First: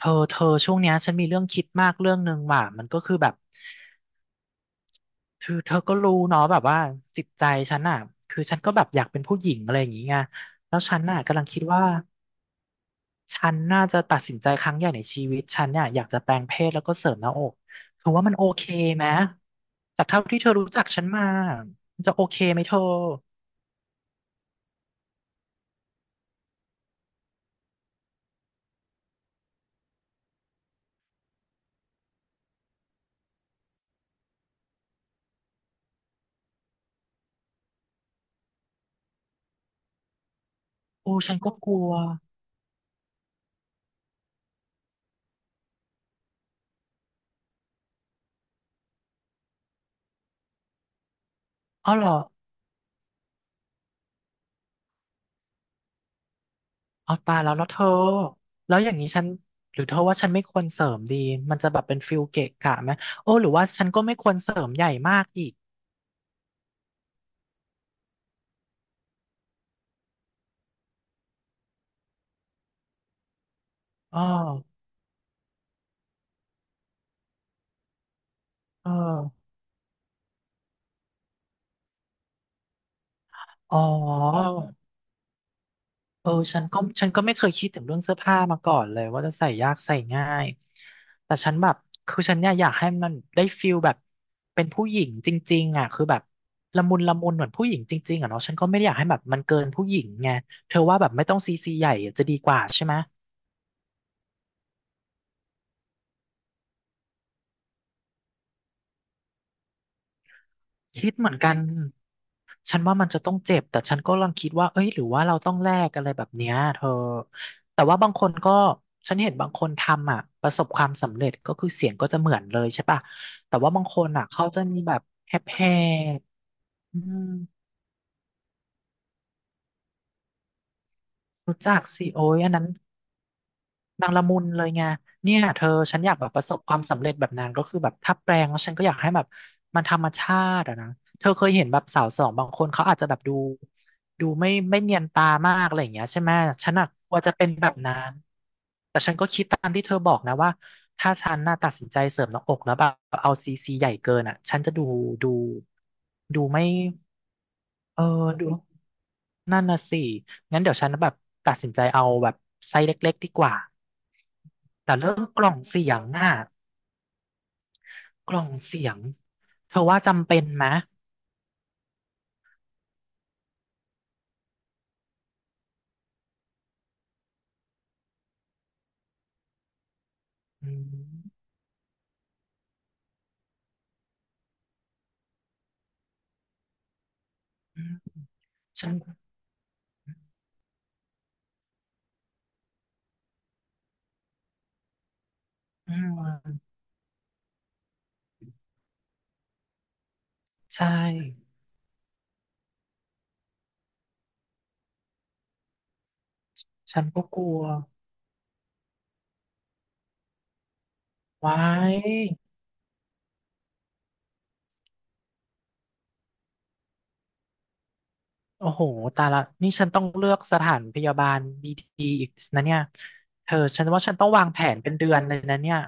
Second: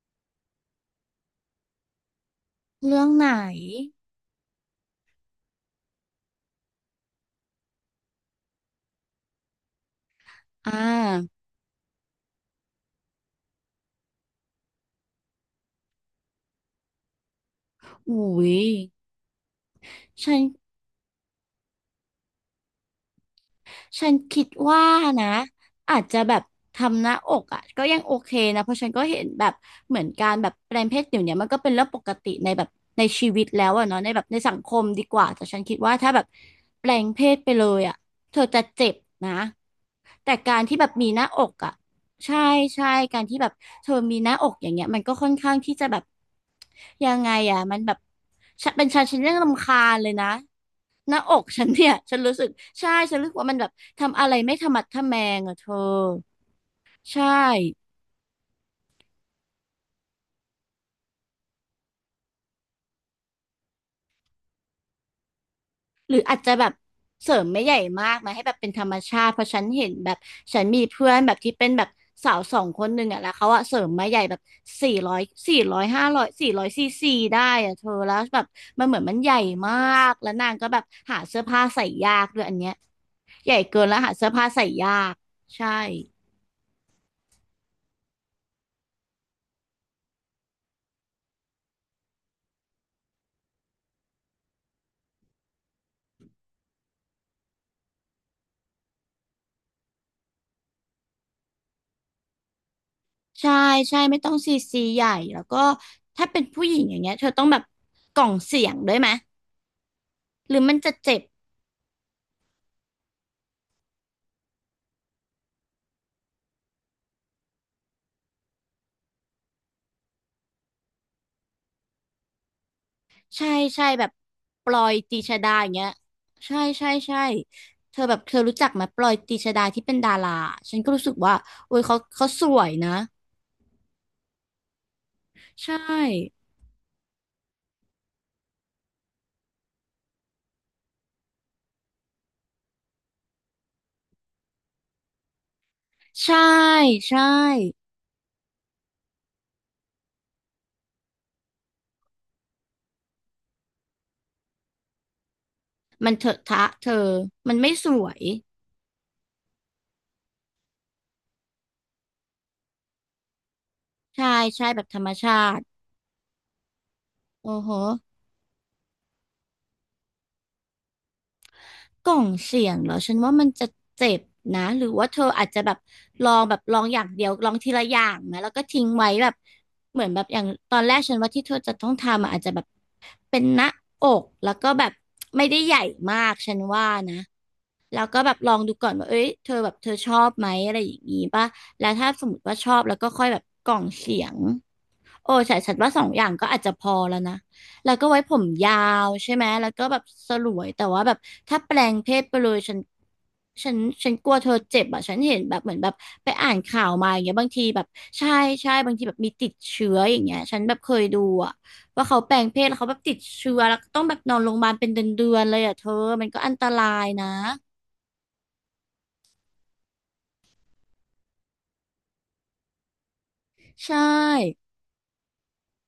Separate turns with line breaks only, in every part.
เธอช่วงเนี้ยฉันมีเรื่องคิดมากเรื่องหนึ่งว่ะมันก็
เรื่อง
คือ
ไห
แบ
น
บเธอก็รู้เนาะแบบว่าจิตใจฉันอ่ะคือฉันก็แบบอยากเป็นผู้หญิงอะไรอย่างงี้ไง
อ่
แล้วฉันน่ะ
า
กำลังคิดว่าฉันน่าจะตัดสินใจครั้งใหญ่ในชีวิตฉันเนี่ยอยากจะแปลงเพศแล้วก็เสริมหน้าอกเธอ
อุ้
ว่ามันโอ
ย
เคไหมจากเท่า
ฉั
ที่
น
เธอรู้จักฉันมามันจะโอเคไหมเธอ
ฉันคิดว่านะอาจจะแบบทำหน้าอกอ่ะก็ยังโอเคนะเพราะฉันก็เห็นแบบเหมือนการแบบแปลงเพศเดี๋ยวนี้มันก็เป็นเรื่องปกติในแบบในชีวิตแล้วอะเนาะในแบบในสังคมดีกว่าแต่ฉันคิดว่าถ้าแบบแปลงเพศไปเลยอ่ะเธอจะเจ็บนะแต่การที่แบบมี
โอ้
หน้า
ฉัน
อ
ก็
ก
ก
อ่ะ
ลัว
ใช่ใช่การที่แบบเธอมีหน้าอกอย่างเงี้ยมันก็ค่อนข้างที่จะแบบยังไงอ่ะมันแบบฉันเป็นฉันยังรำคาญเลยนะหน้าอกฉันเนี่
อ๋อ
ย
เหรอ
ฉันรู้สึกใช่ฉันรู้สึกว่ามันแบบ ทำอะไรไม่ทะมัดทะแมงอ่ะเธอ
เอา
ใช่
ตายแล้วแล้วเธอแล้วอย่างนี้ฉันหรือเธอว่าฉันไม่ควรเสริมดี มันจะแบบเป็นฟิลเกะกะไหมโอ้หรือว่าฉันก็ไม่ควรเสริมใหญ่มากอีก
หรืออาจจะแบบเสริมไม่ใหญ่มากนะให้แบบเป็นธรรมชาติเพราะฉันเห็นแบบฉันมีเพื่อนแบบที่เป็นแบบสาวสองคนหนึ่งอ่ะแล้วเขาอะเสริมมาให
อ๋อ
ญ่แบบ400 400 500 400 ccได้อ่ะเธอแล้วแบบมัน
เอ
เหมือนมันใหญ่
อ
มากแล้วนางก็แบบหาเสื้อผ้าใส่ยากด้วยอันเนี้ยใหญ่
อ๋อ
เกินแล้วหาเสื้อผ้าใส่ยากใช่
เออฉันก็ไม่เคยคิดถึงเรื่องเสื้อผ้ามาก่อนเลยว่าจะใส่ยากใส่ง่าย แต่ฉันแบบคือฉันเนี่ยอยากให้มันได้ฟิลแบบเป็นผู้หญิงจริงๆอ่ะคือแบบละมุนละมุนเหมือนผู้หญิงจริงๆอ่ะเนาะฉันก็ไม่ได้อยากให้แบบมันเกินผู้หญิงไงเธอว่าแบบไม่ต้องซีซีใหญ่จะดีกว่าใช่ไหม
ใช่ใช่ไม่ต้องซีซีใหญ่แล้วก็ถ้าเป็นผู้หญิงอย่างเงี้ยเธอต้องแบบกล่องเสียงด้วยไหม หรือมันจะ
คิด
เจ็บ
เหมือนกัน ฉันว่ามันจะต้องเจ็บ แต่ฉันก็กำลังคิดว่าเอ้ยหรือว่าเราต้องแลกอะไรแบบเนี้ยเธอแต่ว่าบางคนก็ฉันเห็นบางคนทำอ่ะประสบความสำเร็จก็คือเสียงก็จะเหมือนเลยใช่ป่ะ
ใช่
แต่ว่าบา
ใช่
งค
แบ
น
บ
อ่ะเขาจะ
ปล
มี
อ
แบ
ย
บ
ตีช
แฮป
ดา
แฮ
อย่างเงี้ยใช่ใช่
อื
ใช่
ม
เธอแบบเธอรู้จักไหมปลอยตีชดาที่เป็นดาราฉันก็รู้สึกว่า
รู้
โอ้
จั
ย
ก
เขา
สิโอ้
เขา
ย
ส
อัน
ว
นั้น
ยนะ
นางละมุนเลยไงเนี่ยเธอ
ใช่
ฉันอยากแบบประสบความสำเร็จแบบนางก็คือแบบถ้าแปลงแล้วฉันก็อยากให้แบบมันธรรมชาติอะนะเธอเคยเห็นแบบสาวสองบางคนเขาอาจจะแบบดูไม่เนียนตามากอะไรอย่างเงี้ยใช่ไหม
ใช่
ฉันอะกลัว
ใช่
จะเป็นแบบนั้นแต่ฉันก็คิดตามที่เธอบอกนะว่าถ้าฉันน่ะตัดสินใจเสริมหน้าอกแล้วแบบเอาซีซีใหญ่เกินอะฉันจะดูดู
มันเถอะ
ดู
ทะ
ไม่
เธอมันไม่ส
เออ
วย
ดู นั่นน่ะสิ งั้นเดี๋ยวฉันแบบตัดสินใจเอาแบบไซส์เล็กๆดีกว่า
ใช่ใช่แบบ
แต่
ธรรม
เรื่อง
ชา
กล่อง
ติ
เสียงอ่ะ
โอ้โห
กล่องเสียง เธอว่าจำเป็นไหม
กล่องเสียงเหรอฉันว่ามันจะเจ็บนะหรือว่าเธออาจจะแบบลองอย่างเดียวลองทีละอย่างไหมแล้วก็ทิ้งไว้แบบเหมือนแบบอย่าง
อื
ตอนแรกฉันว่าที่
ม
เธอจะต้องทำอะอาจจะแบบเป็นหน้าอกแล้วก็แบบไม่ได้ใหญ่มากฉันว่านะ
อืม
แล้วก็แบบลองดูก่
ฉั
อน
น
ว่าเอ้ยเธอแบบเธอชอบไหมอะไรอย่างงี้ป่ะแล้วถ้าสมมติว่าชอบแล้วก็ค่อยแบบกล่องเสียง โอ้ใช่ฉันว่า
อื
สองอย่างก็อา
ม
จจะพอแล้วนะแล้วก็ไว้ผมยาวใช่ไหมแล้วก็แบบสลวยแต่
ใช่
ว่าแบบถ้าแปลงเพศไปเลยฉันฉันกลัวเธอเจ็บอ่ะฉันเห็นแบบเหมือนแบบไปอ่านข่าว
ฉัน
มาอย่า
ก็
งเงี้ย
กลั
บาง
ว
ทีแบบใช่ใช่บางทีแบบมีติดเชื้ออย่างเงี้ยฉันแบบเคยดู
ไว้
อ่ะว่าเขาแปลงเพศแล้วเขาแบบติดเชื้อแล้วก็ต้องแบบนอนโรงพยาบาลเป็นเดือนๆเลยอ่ะเธอมันก็อันตรายนะ
โอ้โหตายละ นี่ฉันต้องเลือกสถานพยาบาลดีๆอีกนะเนี่ย เธอฉัน
ใช
ว่าฉันต้องวางแผ
่
นเป็นเดือนเลยนะเนี่ย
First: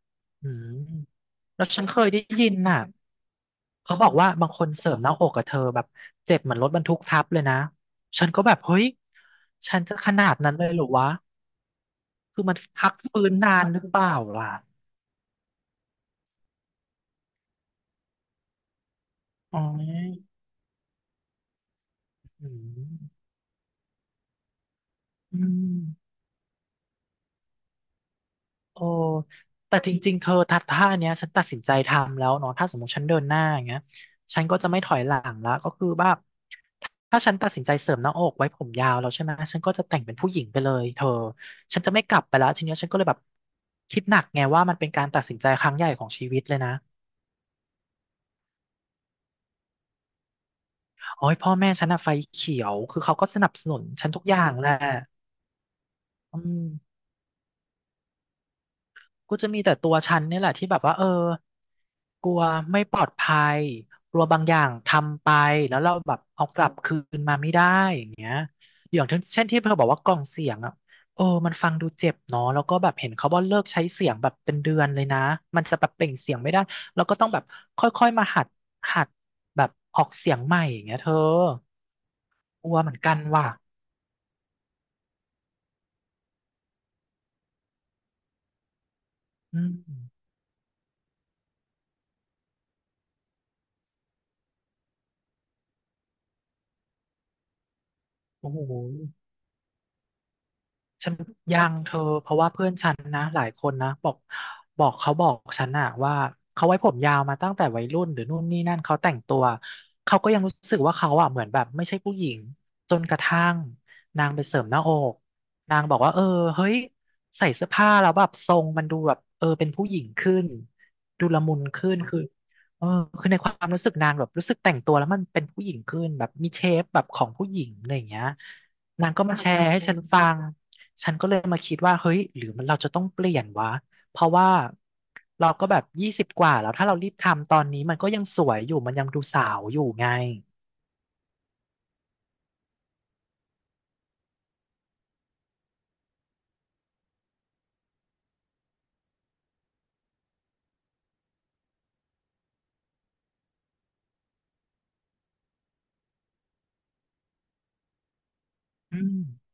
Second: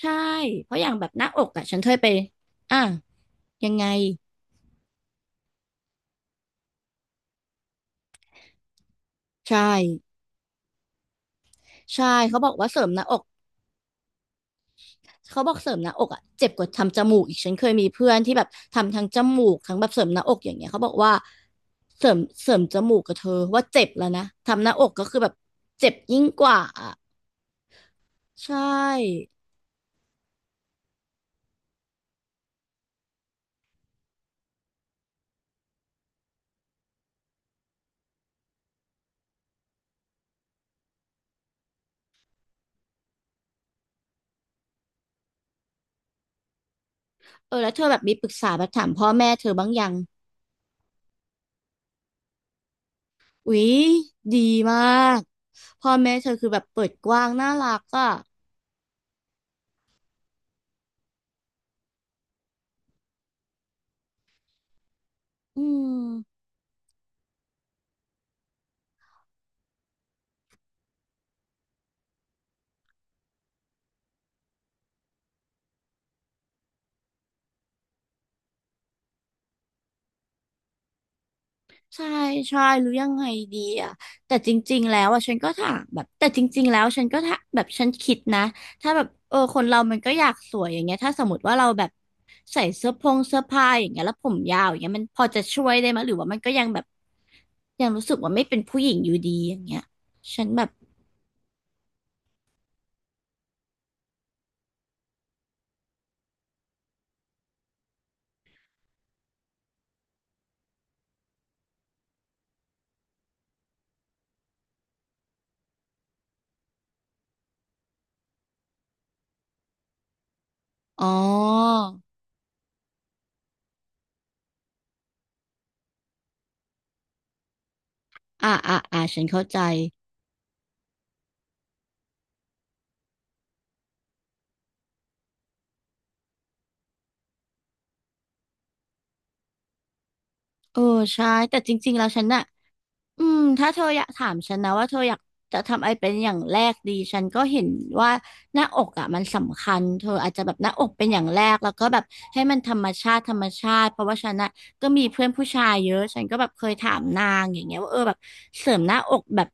ใช่
อื
เพราะ
ม
อย่างแบบหน้าอก
แล้
อ่ะ
ว
ฉัน
ฉัน
เคย
เค
ไป
ยได้ยิน
อ่ะ
น่ะ
ยังไง
เขาบอกว่าบางคนเสริมหน้าอกกับเธอแบบเจ็บเหมือนรถบรรทุกทับเลยนะ ฉันก็แบบเฮ้ย
ใช่
ฉันจะขนาดนั้นเลยเหรอวะ
ใช่เขา
คือ
บอก
มัน
ว่าเสริ
พั
ม
ก
หน้าอก
ฟื้นนานหรือเปล่าล่ะ
เขาบอกเสริมหน้าอกอ่ะเจ็บกว่าทำจมูกอีกฉันเคยมีเพื่อนที่แบบทำทั้งจมู
อ๋
กทั้งแบบเสริมหน้า
อ
อกอย่างเงี้ยเขาบอกว่าเสริม
อื
เสริมจ
ม
มูกกับเธอว่าเจ็บแล้วนะทำหน้าอกก็คือแบบ
อืม
เจ็บยิ่งกว่าอะใช
โอ้
่
แต่จริงๆ เธอทัดท่าเนี้ยฉันตัดสินใจทำแล้วเนาะถ้าสมมติฉันเดินหน้าอย่างเงี้ยฉันก็จะไม่ถอยหลังละก็คือว่าถ้าฉันตัดสินใจเสริมหน้าอกไว้ผมยาวแล้วใช่ไหมฉันก็จะแต่งเป็นผู้หญิงไปเลยเธอฉันจะไม่กลับไปแล้วทีเนี้ยฉันก็เลยแบบคิดหนักไงว่ามันเป็นการตัดสินใจครั้งใหญ่ของชีวิตเลยนะ
เออแล้วเธอแบบมีปรึกษาแบบถามพ่อแม่เธอบ้างยัง
โอ้ยพ่อแม่ฉันอะไฟเขียวคือเขาก็สนับ
อุ๊
ส
ย
นุนฉันทุกอ
ดี
ย่างแหละ
มากพ่อแม่เธอ
อื
คือแบ
ม
บเปิดกว้างน่ารักอ่ะ
กูจะมีแต่ตัวฉันเนี่ยแหละที่แบบว่าเออกลัวไม่ปลอดภัยกลัวบางอย่างทำไป
อื
แล้วเราแบบ
ม
เอากลับคืนมาไม่ได้อย่างเงี้ยอย่างเช่นที่เธอบอกว่ากล่องเสียงอ่ะเออมันฟังดูเจ็บเนาะแล้วก็แบบเห็นเขาว่าเลิกใช้เสียงแบบเป็นเดือนเลยนะมันจะแบบเปล่งเสียงไม่ได้แล้วก็ต้องแบบค่อยๆมาหัดแบบออกเสียงใหม่อย่างเงี้ยเธอ
ใช่ใช่
กลัว
หรื
เห
อ
มือน
ยัง
กัน
ไง
ว่ะ
ดีอ่ะแต่จริงๆแล้วอ่ะฉันก็ถามแบบแต่จริงๆแล้วฉันก็ถามแบบฉันคิดนะถ้าแบบเออค
อื
น
ม
เรามันก็อยากสวยอย่างเงี้ยถ้าสมมติว่าเราแบบใส่เสื้อพงเสื้อผ้าอย่างเงี้ยแล้วผมยาวอย่างเงี้ยมันพอจะช่วยได้ไหมหรือว่ามันก็ยังแบบยังรู้สึกว่าไม่
โอ้
เป็น
โห
ผู้หญิงอยู่ดีอย่างเงี้ยฉันแบบ
ฉันยังเธอเพราะว่าเพื่อนฉันนะหลายคนนะบอกเขาบอกฉันอะว่าเขาไว้ผมยาวมาตั้งแต่วัยรุ่นหรือนู่นนี่นั่นเขาแต่งตัวเขาก็ยังรู้สึกว่าเขาอะเหมือนแบบไม่ใช่ผู้หญิงจนกระทั่งนางไปเสริมหน้าอกนางบอกว่าเออเฮ้ยใส่เสื้อผ้าแล้วแบบทรงมันดูแบบเออเป็นผู้หญิงขึ้น
อ๋อ
ดูละมุนขึ้นคือเออคือในความรู้สึกนางแบบรู้สึกแต่งตัวแล้วมันเป็นผู้หญิงขึ้นแบบมีเชฟแบบของผู้หญิงอะไรอย่างเงี้ย
อ่าอ่าอ่า
นาง
ฉั
ก็
น
มา
เข้า
แช
ใจ
ร์ให้ฉันฟัง ฉันก็เลยมาคิดว่าเฮ้ยหรือมันเราจะต้องเปลี่ยนวะเพราะว่าเราก็แบบ20กว่าแล้วถ้าเรารีบทำตอนนี้มันก็ยังสวยอยู่มันยังดูสาวอยู่ไง
เออใช่แต่จริงๆแล้วฉันน่ะ อืมถ้าเธออยากถามฉันนะว่าเธออยากจะทำอะไรเป็นอย่างแรกดีฉันก็เห็นว่าหน้าอกอ่ะมันสำคัญเธออาจจะแบบหน้าอกเป็นอย่างแรกแล้วก็แบบให้มันธรรมชาติธรรมชาติเพราะว่าฉันอ่ะก็มีเพื่อนผู้ชายเยอะฉันก็แบบเคยถามนางอย่างเงี้ยว่าเออแบบเสริมหน้า
อื
อ
ม
กแบบ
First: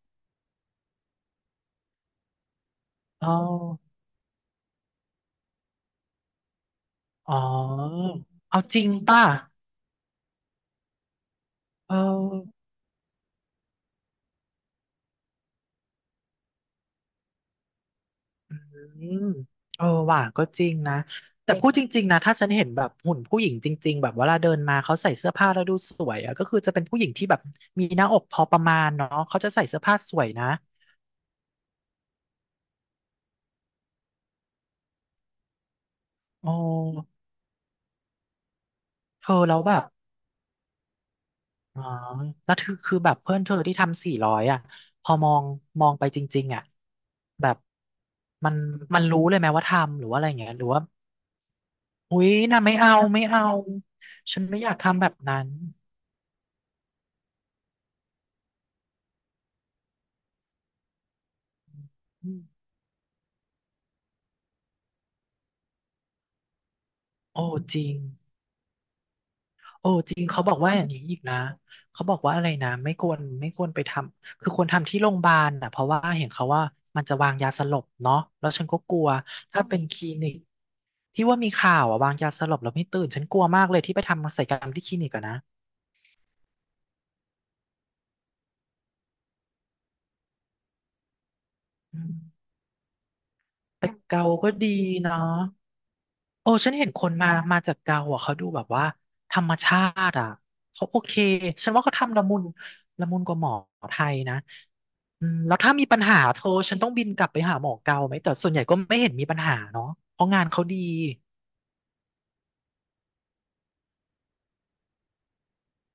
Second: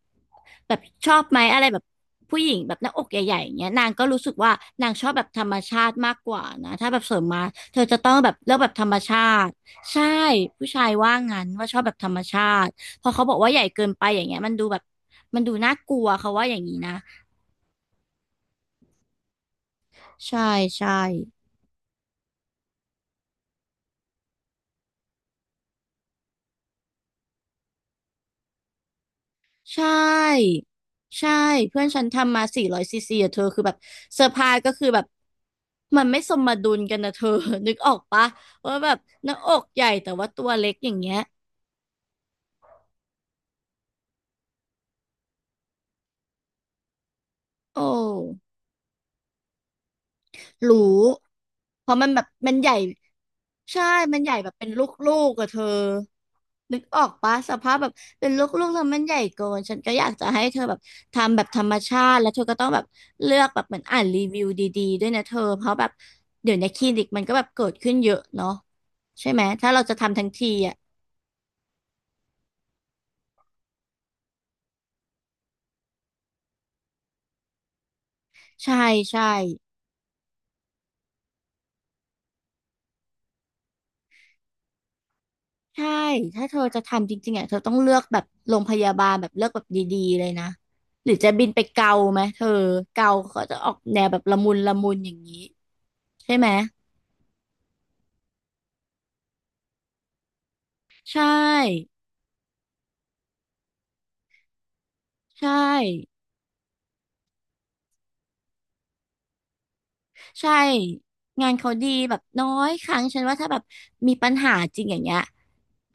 แบบชอบไหมอะไรแบบผู้หญิงแบบหน้าอก
อ๋อ
ใหญ่ๆอย่างเงี้ยนางก็รู้สึกว่านางชอบแบบธรรมชาติมากกว่านะถ้าแบบเสริม
อ๋อ
มาเธอจะต้องแบบเลือก
เอา
แบบ
จ
ธ
ริ
ร
ง
รมชา
ป่ะ
ติใช่ผู้ชายว่างั้นว่าชอบแบ
เอ
บธรรมชา
อ
ติ พอเขาบอกว่าใหญ่เกินไปอย่างเงี้ยมันดูแบบมันดูน่ากลัวเขาว่าอย่างนี้นะ
อืมเออว่ะ
ใช่
ก็จริง
ใช่
นะแต่พูดจริงๆนะถ้าฉันเห็นแบบหุ่นผู้หญิงจริงๆแบบเวลาเดินมาเขาใส่เสื้อผ้าแล้วดูสวยอะก็คือจะเป็นผู้หญิงที่แบบมีหน้าอกพอประมาณเนาะเขาจะใส่เสื้อ
ใช่
ผ้าสวยนะ
ใช่เพื่อนฉันทำมาสี่ร้อยซีซีอะเธอคือแบบเซอร์ไพรส์ก็คือแบบมันไม่ส
โอ
มดุลกันนะ
้
เธอ นึกออกปะว่าแบบห
เธ
น้า
อ
อ
แล้ว
ก
แบ
ให
บ
ญ่แต่ว่าตัวเล็กอย่างเงี้ย
อ๋อแล้วคือแบบเพื่อนเธอที่ทำ400อ่ะพอมองไปจริงๆอ่ะแบบ
โอ้
มันมันรู้เลยไหมว่าทำหรือว่าอะไรอย่างเงี้ยหรือว่า
รู้เพราะมันแบ
อุ๊
บ
ย
มัน
น่ะ
ให
ไม่
ญ่
เอาไม่เอา
ใช่มันใหญ่
ฉัน
แบบ
ไม่
เป็
อ
น
ยาก
ล
ทำแบ
ู
บ
ก
นั้
ๆกับ
น
เธอนึกออกปะสภาพแบบเป็นลูกๆแล้วมันใหญ่เกินฉันก็อยากจะให้เธอแบบทำแบบธรรมชาติแล้
อื
วเธ
ม
อก็ต้องแบบเลือกแบบเหมือนอ่านรีวิวดีๆด้วยนะเธอเพราะแบบเดี๋ยวในคลินิกมันก็แบ
โอ้
บเกิด
จริ
ขึ้
ง
นเยอะเนาะใช่ไหมถ้าเรา
โอ้
จะ
จ
ทำ
ริ
ทั้
ง
ง
เขา
ที
บอกว่า
อ่ะ
อย่างนี้อีกนะเขาบอกว่าอะไรนะไม่ควรไปทำคือควรทำที่โรงพยาบาลอ่ะเพราะว่าเห็นเขาว่ามันจะวางยาสลบเนาะแล้วฉัน
ใช่
ก็กลัว
ใช่
ถ้าเป็นคลินิกที่ว่ามีข่าวอะวางยาสลบแล้วไม่ตื่นฉันกลัวมากเลยที่ไปทำศัลยกรรมที่คลินิกอะนะ
ใช่ ถ้าเธอจะทำจริงๆอ่ะเธอต้องเลือกแบบโรงพยาบาลแบบเลือกแบบดีๆเลยนะ หรือจะบินไปเกา
อื
ไหมเธ
ม
อเกาเขาจะออก
ไป่
แนวแบบ
เกา
ละ
ก็
มุน
ดี
ละมุนอย่า
เนาะ
งนี้ใช่ไหม
โอ้ฉันเห็นคนมา มาจากเกาอ่ะเขาดูแบบว่าธรรมชาติอ่ะเขาโอเค
ใช
ฉันว่า
่
เขาทำละมุนกว่าหมอไทยนะอืม
ใช่
แล้วถ้ามีปัญหาโทรฉันต้องบินกลับไปหาหมอเกาไหมแต่ส่วนใหญ่ก็ไม่เห็นมีปัญหาเนาะเพราะงาน
ใช่
เขาดี
งานเขาดีแบบน้อยครั้งฉันว่าถ้าแบบมีปัญหาจริงอย่างเงี้ย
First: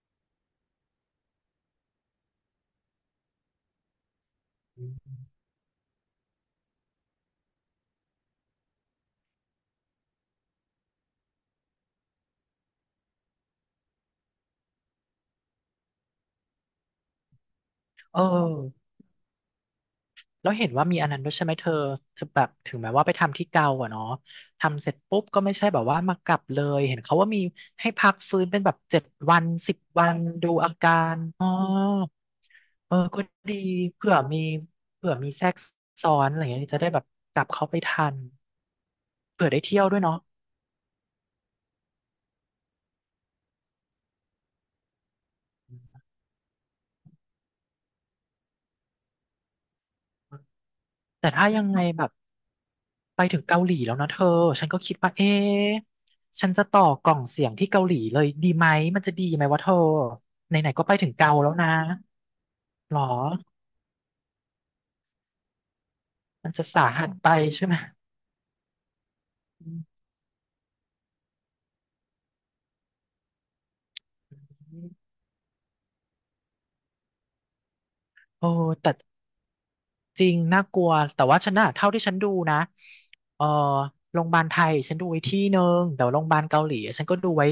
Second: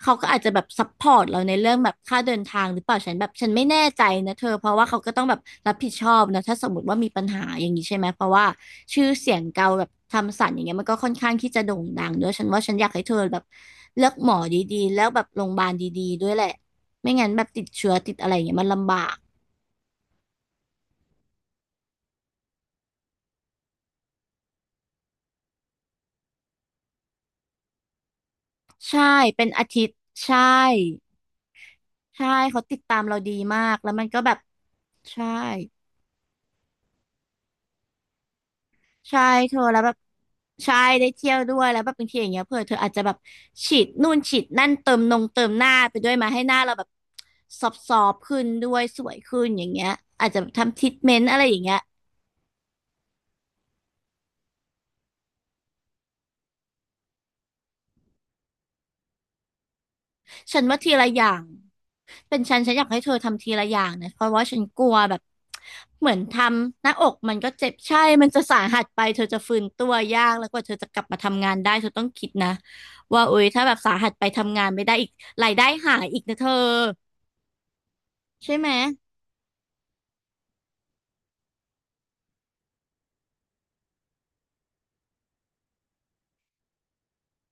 เขาก็อาจจะแบบซัพพอร์ตเราในเรื่องแบบค่าเดินทางหรือเปล่าฉันแบบฉันไม่แน่ใจนะเธอเพราะว่าเขาก็ต้องแบบรับผิดชอบนะถ้าสมมติว่ามีปัญหาอย่างนี้ใช่ไหมเพราะว่าชื่อเสียงเกาแบบทำสันอย่างเงี้ยมันก็ค่อนข้างที่จะโด่งดังด้วยฉันว่าฉันอยากให้เธอแบบเลือกหมอดีๆแล้วแบบโรงพยาบาลดีๆด้วยแหละไม่งั้นแบบติดเชื้อติด
เอ
อะไรอย่างเงี้ยมัน
อ
ลำบาก
แล้วเห็นว่ามีอันนั้นด้วยใช่ไหมเธอเธอแบบถึงแม้ว่าไปทำที่เกาอ่ะเนาะทำเสร็จปุ๊บก็ไม่ใช่แบบว่ามากลับเลยเห็นเขาว่ามีให้พักฟื้นเป็นแบบเจ็
ใช่
ดวั
เป็
น
นอา
สิบ
ทิตย์
วัน
ใช่
ดูอาการอ๋อ
ใช่เขาติด
เอ
ตา
อ
มเรา
ก็
ดี
ดี
มากแล้วมัน
เผื่อ
ก็แบบ
มีเผื่อ
ใช่
มีแทรกซ้อนอะไรอย่างเงี้ยจะได้แบบกลับเข้าไปทัน
ใช่
เผื่อ
เธ
ได้
อแล้
เที่
ว
ยว
แบบ
ด้วยเนาะ
ใช่ได้เที่ยวด้วยแล้วแบบบางทีอย่างเงี้ยเผื่อเธออาจจะแบบฉีดนู่นฉีดนั่นเติมนงเติมหน้าไปด้วยมาให้หน้าเราแบบซอบๆขึ้นด้วยสวยขึ้นอย่างเงี้ยอาจจะทำทรีทเมน
แต่
ต์อะไร
ถ้า
อย่าง
ยัง
เงี้ย
ไงแบบไปถึงเกาหลีแล้วนะเธอฉันก็คิดว่าเอ๊ะฉันจะต่อกล่องเสียงที่เกาหลีเลยดีไหมมันจะดีไหมวะเธอไห
ฉัน
น
ว่า
ๆก็
ที
ไป
ละ
ถึง
อย่า
เกา
ง
แล้วนะ
เป็นฉันฉันอยาก
หร
ให้
อ
เธอทำทีละอย่างนะเพราะว่าฉันกลัวแบบเหมือนท
มันจะ
ำ
สา
หน้าอ
หัส
ก
ไป
มันก็
ใช่
เจ็บ
ไหม
ใช่มันจะสาหัสไปเธอจะฟื้น
อื
ตัว
ม
ยากแล้วกว่าเธอจะกลับมาทำงานได้เธอต้องคิดนะว่าโอ๊ยถ้าแบบสาหัสไปทำงานไม่ได้อีกรายได้หายอีกนะเธอ
โอ้
ใช่ไหม
แต่ จริงน่ากลัวแต่ว่าฉันน่ะเท่าที่ฉันดูนะเออโรงพยาบาลไทยฉันดูไว้ที่หนึ่งแต่ว่าโรงพยาบาลเกาหลีฉันก็ดูไว้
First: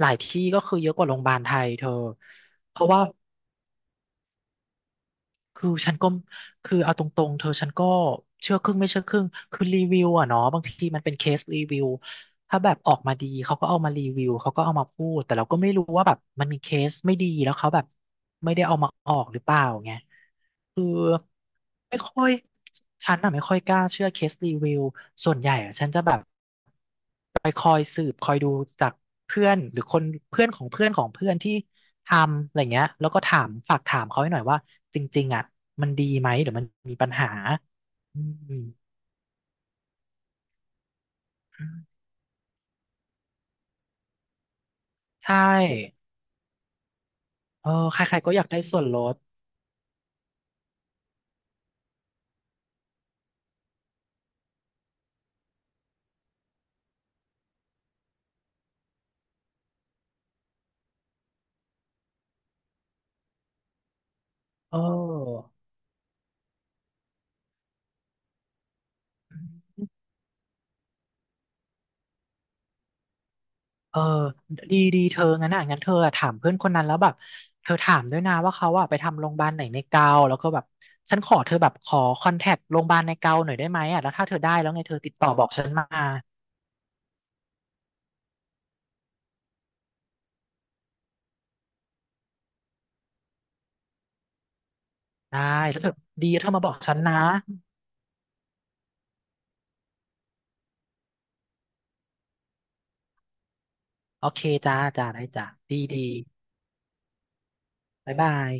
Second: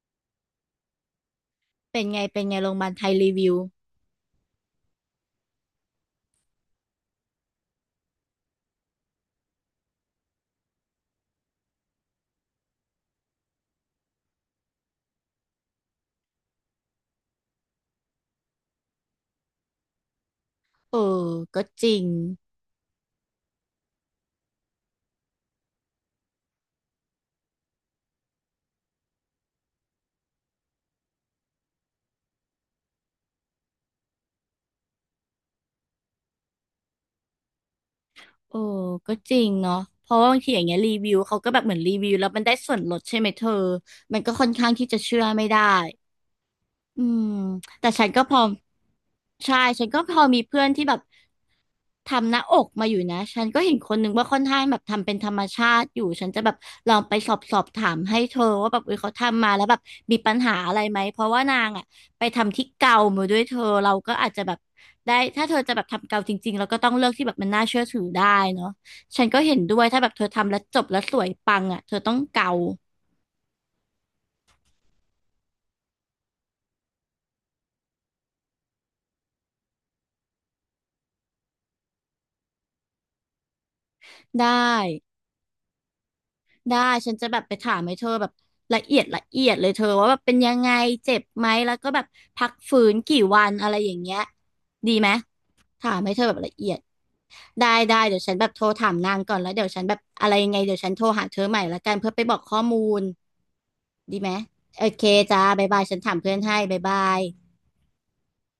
หลายที่ก็คือเยอะกว่าโรงพยาบาลไทยเธอ
เป็นไงเป็นไงโรง
เพ
พยาบา
ราะ
ล
ว่า
ไทยรีวิว
คือฉันก็คือเอาตรงๆเธอฉันก็เชื่อครึ่งไม่เชื่อครึ่งคือรีวิวอะเนาะบางทีมันเป็นเคสรีวิวถ้าแบบออกมาดีเขาก็เอามารีวิวเขาก็เอามาพูดแต่เราก็ไม่รู้ว่าแบบมันมีเคสไม่ดีแล้วเขาแบบไม่ได้เอามาออกหรือเปล่าไงคือ
เออก็จริ
ไม่
ง
ค่อยฉันอะไม่ค่อยกล้าเชื่อเคสรีวิวส่วนใหญ่อะฉันจะแบบ คอยสืบคอยดูจากเพื่อนหรือคนเพื่อนของเพื่อนของเพื่อนที่ทำอะไรเงี้ยแล้วก็ถามฝากถามเขาให้หน่อยว่าจริงๆอ่ะมันดีไหมหรือมันมีปัญหาอืม
โอ้ก็จริงเนาะเพราะว่าบางทีอย่างเงี้ยรีวิวเขาก็แบบเหมือนรีวิวแล้วมันได้ส่วนลดใช่ไหมเธอมันก็ค่อนข้างที่จะเชื่อ
ใช่
ไม่ได้ อืม
เออ
แต่
ใค
ฉัน
ร
ก็
ๆก็
พ
อ
อ
ยากได้ส่วนลด
ใช่ฉันก็พอมีเพื่อนที่แบบทำหน้าอกมาอยู่นะฉันก็เห็นคนหนึ่งว่าค่อนข้างแบบทำเป็นธรรมชาติอยู่ฉันจะแบบลองไปสอบถามให้เธอว่าแบบเออเขาทำมาแล้วแบบมีปัญหาอะไรไหมเพราะว่านางอ่ะไปทำที่เกามาด้วยเธอเราก็อาจจะแบบ
เอ
ได้ถ้า
อ
เธอจะแบบทำเกาจริงๆเราก็ต้องเลือกที่แบบมันน่าเชื่อถือได้เนาะฉันก็เห็นด้วยถ้าแบบเธอทำแล้วจบแล้วสวยปังอ่ะเธอต้องเกา
เออดีเธองั้นอ่ะงั้นเธออะถามเพื่อนคนนั้นแล้วแบบเธอถามด้วยนะว่าเขาอ่ะไปทำโรงพยาบาลไหนในเกาแล้วก็แบบฉันขอเธอแบบขอคอนแทคโรงพยาบาลในเกาหน่อยได้ไหมอ่ะแล้วถ้าเธอ
ได้
ได้แล้วไงเธอติดต่อบอกฉันมา
ได้ฉันจะแบบไปถามให้เธอแบบละเอียดละเอียดเลยเธอว่าแบบเป็นยังไงเจ็บไหมแล้วก็แบบพักฟื้นกี่วันอะไรอย่างเงี้ยดีไหม
ได้แล้วเธ
ถา
อ
มให้เธอ
ดี
แบ
แล้
บ
วเธอ
ละ
มา
เอี
บอ
ย
ก
ด
ฉันนะ
ได้ได้เดี๋ยวฉันแบบโทรถามนางก่อนแล้วเดี๋ยวฉันแบบอะไรยังไงเดี๋ยวฉันโทรหาเธอใหม่ละกันเพื่อไปบอกข้อมูลดี
โอ
ไหม
เคจ้า
โอเค
จ้าได้
จ้า
จ้า
บ๊ายบา
ดี
ยฉั
ดี
นถามเพื่อนให้บ๊ายบาย
บ๊ายบาย